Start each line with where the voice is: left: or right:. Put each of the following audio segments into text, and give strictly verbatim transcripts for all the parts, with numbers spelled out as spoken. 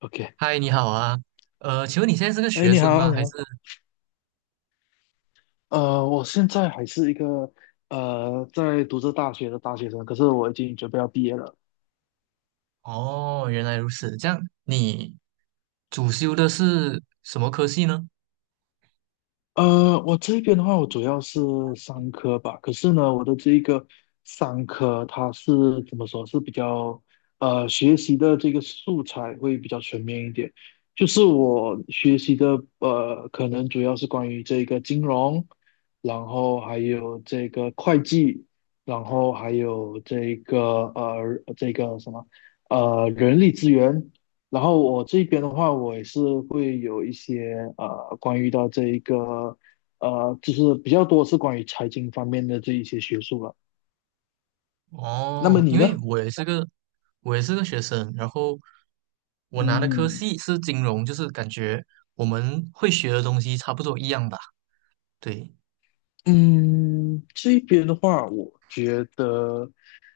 left: OK，
right: 嗨，你好啊，呃，请问你现在是个
left: 哎，
right: 学
left: 你
right: 生
left: 好，
right: 吗？
left: 你
right: 还是？
left: 好，呃，我现在还是一个呃在读着大学的大学生，可是我已经准备要毕业了。
right: 哦，原来如此，这样你主修的是什么科系呢？
left: 呃，我这边的话，我主要是商科吧。可是呢，我的这一个商科，它是怎么说，是比较呃学习的这个素材会比较全面一点。就是我学习的呃，可能主要是关于这个金融，然后还有这个会计，然后还有这个呃这个什么呃人力资源，然后我这边的话，我也是会有一些呃，关于到这一个呃，就是比较多是关于财经方面的这一些学术了。那么
right: 哦，
left: 你
right: 因为
left: 呢？
right: 我也是个，我也是个学生，然后我拿的科
left: 嗯
right: 系是金融，就是感觉我们会学的东西差不多一样吧？对，
left: 嗯，这边的话，我觉得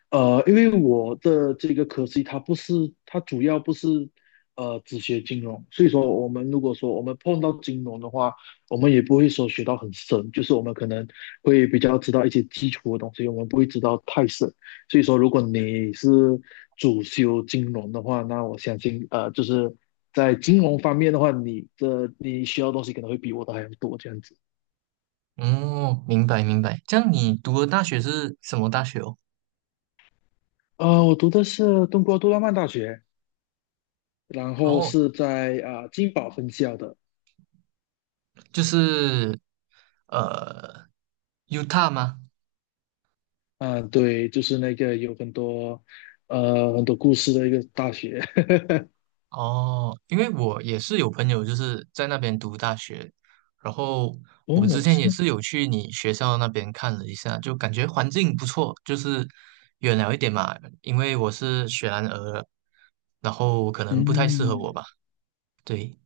left: 呃，因为我的这个科系它不是，它主要不是呃只学金融，所以说我们如果说我们碰到金融的话，我们也不会说学到很深，就是我们可能会比较知道一些基础的东西，我们不会知道太深。所以说，如果你是主修金融的话，那我相信呃就是在金融方面的话，你的你需要的东西可能会比我的还要多这样子。
right: 哦，明白明白。这样你读的大学是什么大学哦？
left: 呃，我读的是中国杜拉曼大学，然后
right: 哦，
left: 是在啊、呃、金宝分校的。
right: 就是呃 u t a 吗？
left: 嗯，对，就是那个有很多呃很多故事的一个大学。
right: 哦，因为我也是有朋友就是在那边读大学，然后我之
left: 哦，
right: 前
left: 是
right: 也
left: 吗？
right: 是有去你学校那边看了一下，就感觉环境不错，就是远了一点嘛，因为我是雪兰莪的然后可能不太适合我
left: 嗯，
right: 吧。对，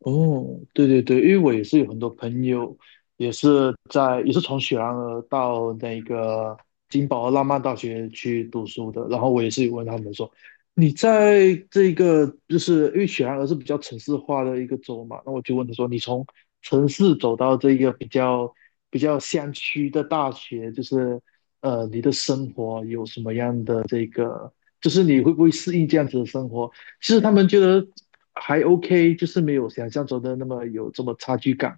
left: 哦，对对对，因为我也是有很多朋友，也是在也是从雪兰莪到那个金宝浪漫大学去读书的，然后我也是有问他们说，你在这个就是因为雪兰莪是比较城市化的一个州嘛，那我就问他说，你从城市走到这个比较比较乡区的大学，就是呃，你的生活有什么样的这个，就是你会不会适应这样子的生活？其实他们觉得还 OK，就是没有想象中的那么有这么差距感。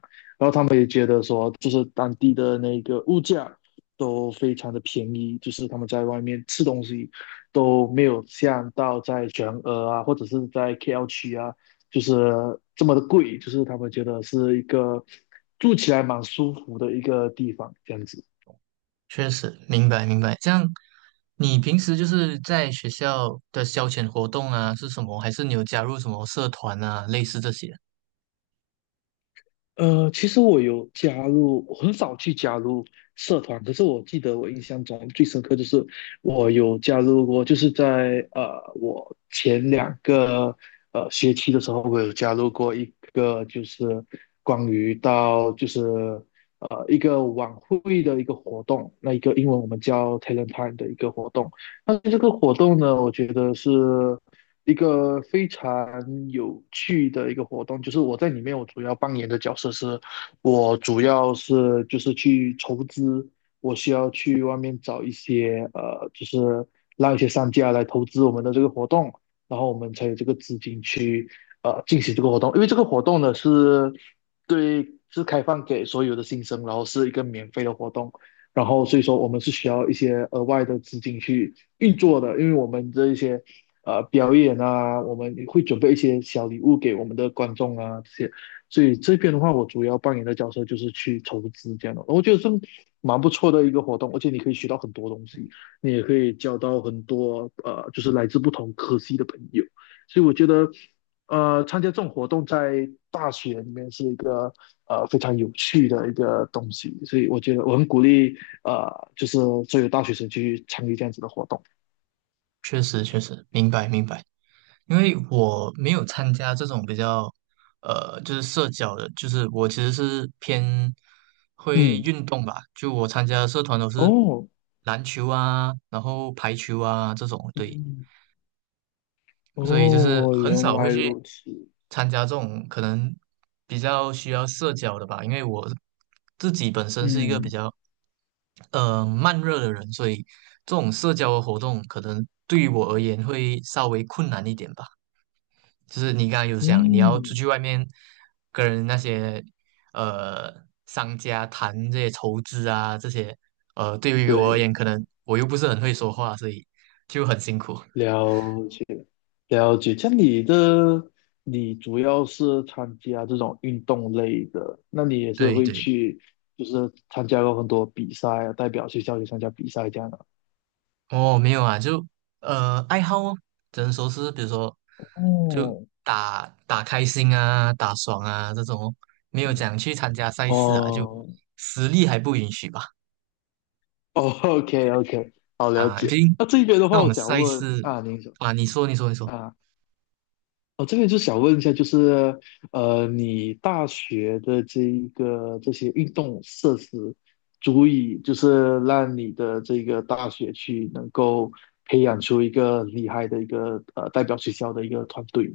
left: 他们也觉得说，就是当地的那个物价都非常的便宜，就是他们在外面吃东西都没有像到在全俄啊，或者是在 K L 区啊，就是这么的贵。就是他们觉得是一个住起来蛮舒服的一个地方，这样子。
right: 确实，明白明白。这样，你平时就是在学校的消遣活动啊，是什么？还是你有加入什么社团啊，类似这些？
left: 呃，其实我有加入，我很少去加入社团，可是我记得我印象中最深刻就是我有加入过，就是在呃我前两个呃学期的时候，我有加入过一个就是关于到就是呃一个晚会的一个活动，那一个英文我们叫 Talent Time 的一个活动。那这个活动呢，我觉得是一个非常有趣的一个活动，就是我在里面我主要扮演的角色是，我主要是就是去筹资，我需要去外面找一些呃，就是让一些商家来投资我们的这个活动，然后我们才有这个资金去呃进行这个活动，因为这个活动呢是，对，是开放给所有的新生，然后是一个免费的活动。然后所以说我们是需要一些额外的资金去运作的，因为我们这一些呃表演啊，我们会准备一些小礼物给我们的观众啊这些，所以这边的话，我主要扮演的角色就是去筹资这样的，我觉得是蛮不错的一个活动，而且你可以学到很多东西，你也可以交到很多呃就是来自不同科系的朋友，所以我觉得呃，参加这种活动在大学里面是一个呃非常有趣的一个东西，所以我觉得我很鼓励呃，就是作为大学生去参与这样子的活动。
right: 确实确实，明白明白。因为我没有参加这种比较，呃，就是社交的，就是我其实是偏会
left: 嗯，
right: 运动吧，就我参加的社团都是
left: 哦，
right: 篮球啊，然后排球啊这种，对，
left: 嗯，
right: 所以就是
left: 哦，
right: 很
left: 原
right: 少会
left: 来
right: 去
left: 如此。
right: 参加这种可能比较需要社交的吧，因为我自己本身是一个比
left: 嗯
right: 较呃慢热的人，所以这种社交的活动可能对于我而言会稍微困难一点吧。就是你刚才有讲，你要出
left: 嗯，
right: 去外面跟那些呃商家谈这些筹资啊，这些呃，对于我而
left: 对，
right: 言，可能我又不是很会说话，所以就很辛苦。
left: 了解了解。像你的，你主要是参加这种运动类的，那你也是
right: 对
left: 会
right: 对，
left: 去，就是参加过很多比赛啊，代表学校去参加比赛这样的。
right: 哦，没有啊，就呃爱好哦，只能说是比如说就
left: 哦，
right: 打打开心啊，打爽啊这种哦没有
left: 嗯，
right: 讲去参加赛事啊，就
left: 哦
right: 实力还不允许吧？
left: 哦，OK OK，好，了
right: 啊，毕
left: 解。
right: 竟
left: 那这边的
right: 那
left: 话，我
right: 种
left: 想
right: 赛
left: 问
right: 事
left: 啊，您说
right: 啊，你说你说你说，
left: 啊。哦，这边就想问一下，就是呃，你大学的这一个这些运动设施，足以就是让你的这个大学去能够培养出一个厉害的一个呃代表学校的一个团队吗？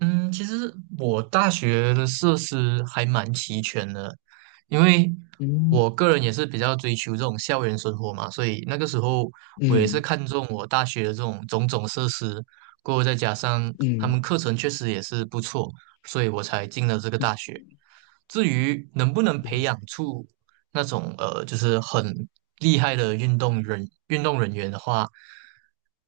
right: 嗯，其实我大学的设施还蛮齐全的，因为
left: 嗯
right: 我个人也是比较追求这种校园生活嘛，所以那个时候我也是
left: 嗯
right: 看中我大学的这种种种设施，过后再加上他
left: 嗯
right: 们课程确实也是不错，所以我才进了这个大学。至于能不能培
left: 嗯
right: 养出那种呃，就是很厉害的运动人运动人员的话，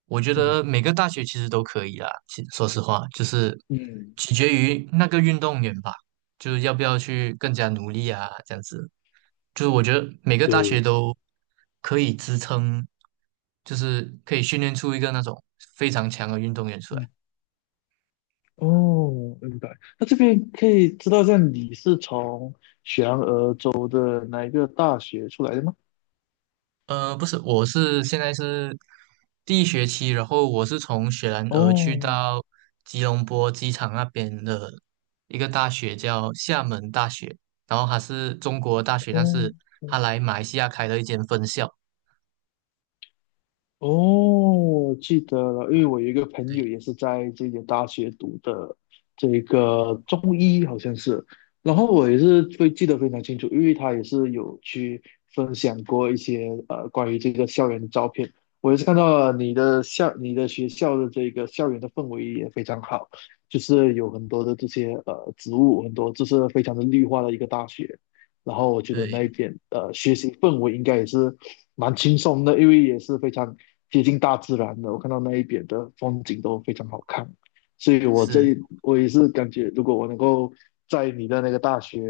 right: 我觉
left: 嗯
right: 得每个大学其实都可以啦。其说实话，就是
left: 嗯，
right: 取决于那个运动员吧，就是要不要去更加努力啊，这样子。就是我觉得每个大
left: 对
right: 学
left: 啊，
right: 都可以支撑，就是可以训练出一个那种非常强的运动员出来。
left: 嗯哦，明白。那这边可以知道一下你是从雪兰莪州的哪一个大学出来的吗？
right: 呃，不是，我是现在是第一学期，然后我是从雪兰莪去
left: 哦
right: 到吉隆坡机场那边的一个大学，叫厦门大学，然后它是中国大学，但是
left: 哦。
right: 它来马来西亚开了一间分校。
left: 哦，记得了，因为我有一个朋友
right: 对
left: 也是在这间大学读的这
right: 对
left: 个中医，好像是，然后我也是会记得非常清楚，因为他也是有去分享过一些呃关于这个校园的照片，我也是看到了你的校你的学校的这个校园的氛围也非常好，就是有很多的这些呃植物，很多就是非常的绿化的一个大学，然后我觉得
right: 对，
left: 那一点呃学习氛围应该也是蛮轻松的，因为也是非常接近大自然的。我看到那一边的风景都非常好看，所以我
right: 是，
left: 这我也是感觉，如果我能够在你的那个大学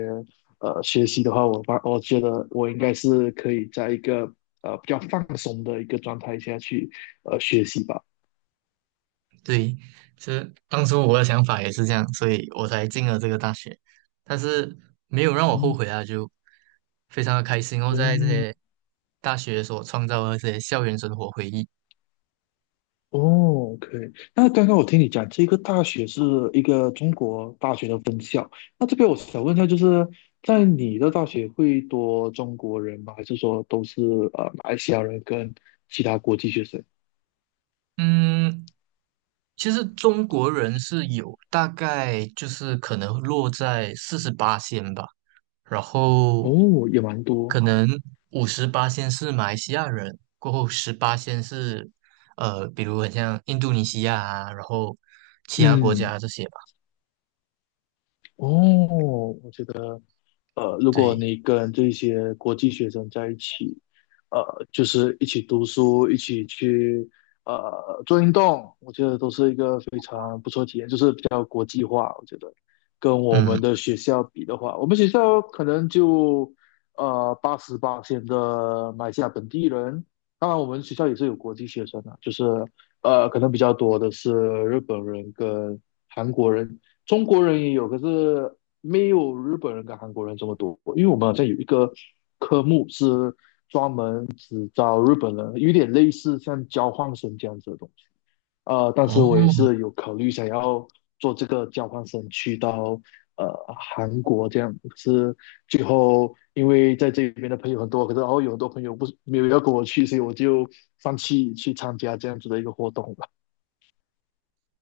left: 呃学习的话，我发我觉得我应该是可以在一个呃比较放松的一个状态下去呃学习吧。
right: 对，其实当初我的想法也是这样，所以我才进了这个大学，但是没有让我后
left: 嗯。
right: 悔啊，就非常的开心哦，在这
left: 嗯，
right: 些大学所创造的这些校园生活回忆。
left: 哦，OK。那刚刚我听你讲，这个大学是一个中国大学的分校。那这边我想问一下，就是在你的大学会多中国人吗？还是说都是呃马来西亚人跟其他国际学生？
right: 嗯，其实中国人是有大概就是可能落在四十八仙吧，然后
left: 哦，也蛮多。
right: 可能五十八仙是马来西亚人，过后十八仙是呃，比如很像印度尼西亚啊，然后其他国
left: 嗯，
right: 家这些吧。
left: 哦，我觉得呃，如果
right: 对，
left: 你跟这些国际学生在一起，呃，就是一起读书，一起去呃做运动，我觉得都是一个非常不错的体验，就是比较国际化。我觉得跟我
right: 嗯，
left: 们的学校比的话，我们学校可能就呃八十八线的马来西亚本地人，当然我们学校也是有国际学生的，就是呃可能比较多的是日本人跟韩国人，中国人也有，可是没有日本人跟韩国人这么多。因为我们好像有一个科目是专门只招日本人，有点类似像交换生这样子的东西。呃，但
right: 哦，
left: 是我也是有考虑想要做这个交换生去到呃韩国这样，可是最后因为在这边的朋友很多，可是然后有很多朋友不是没有要跟我去，所以我就放弃去参加这样子的一个活动了。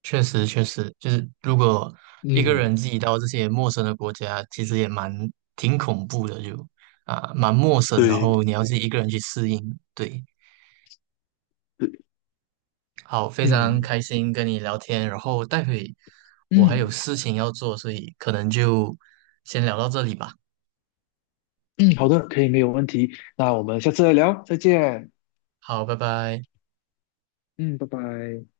right: 确实，确实，就是如果一个
left: 嗯，
right: 人自己到这些陌生的国家，其实也蛮挺恐怖的，就啊蛮陌生，然
left: 对，
right: 后你要自己一个人去适应。对，好，非常
left: 嗯
right: 开心跟你聊天，然后待会我还有
left: 嗯，
right: 事情要做，所以可能就先聊到这里吧。
left: 嗯，好的，可以，没有问题。那我们下次再聊，再见。
right: 好，拜拜。
left: 嗯，拜拜。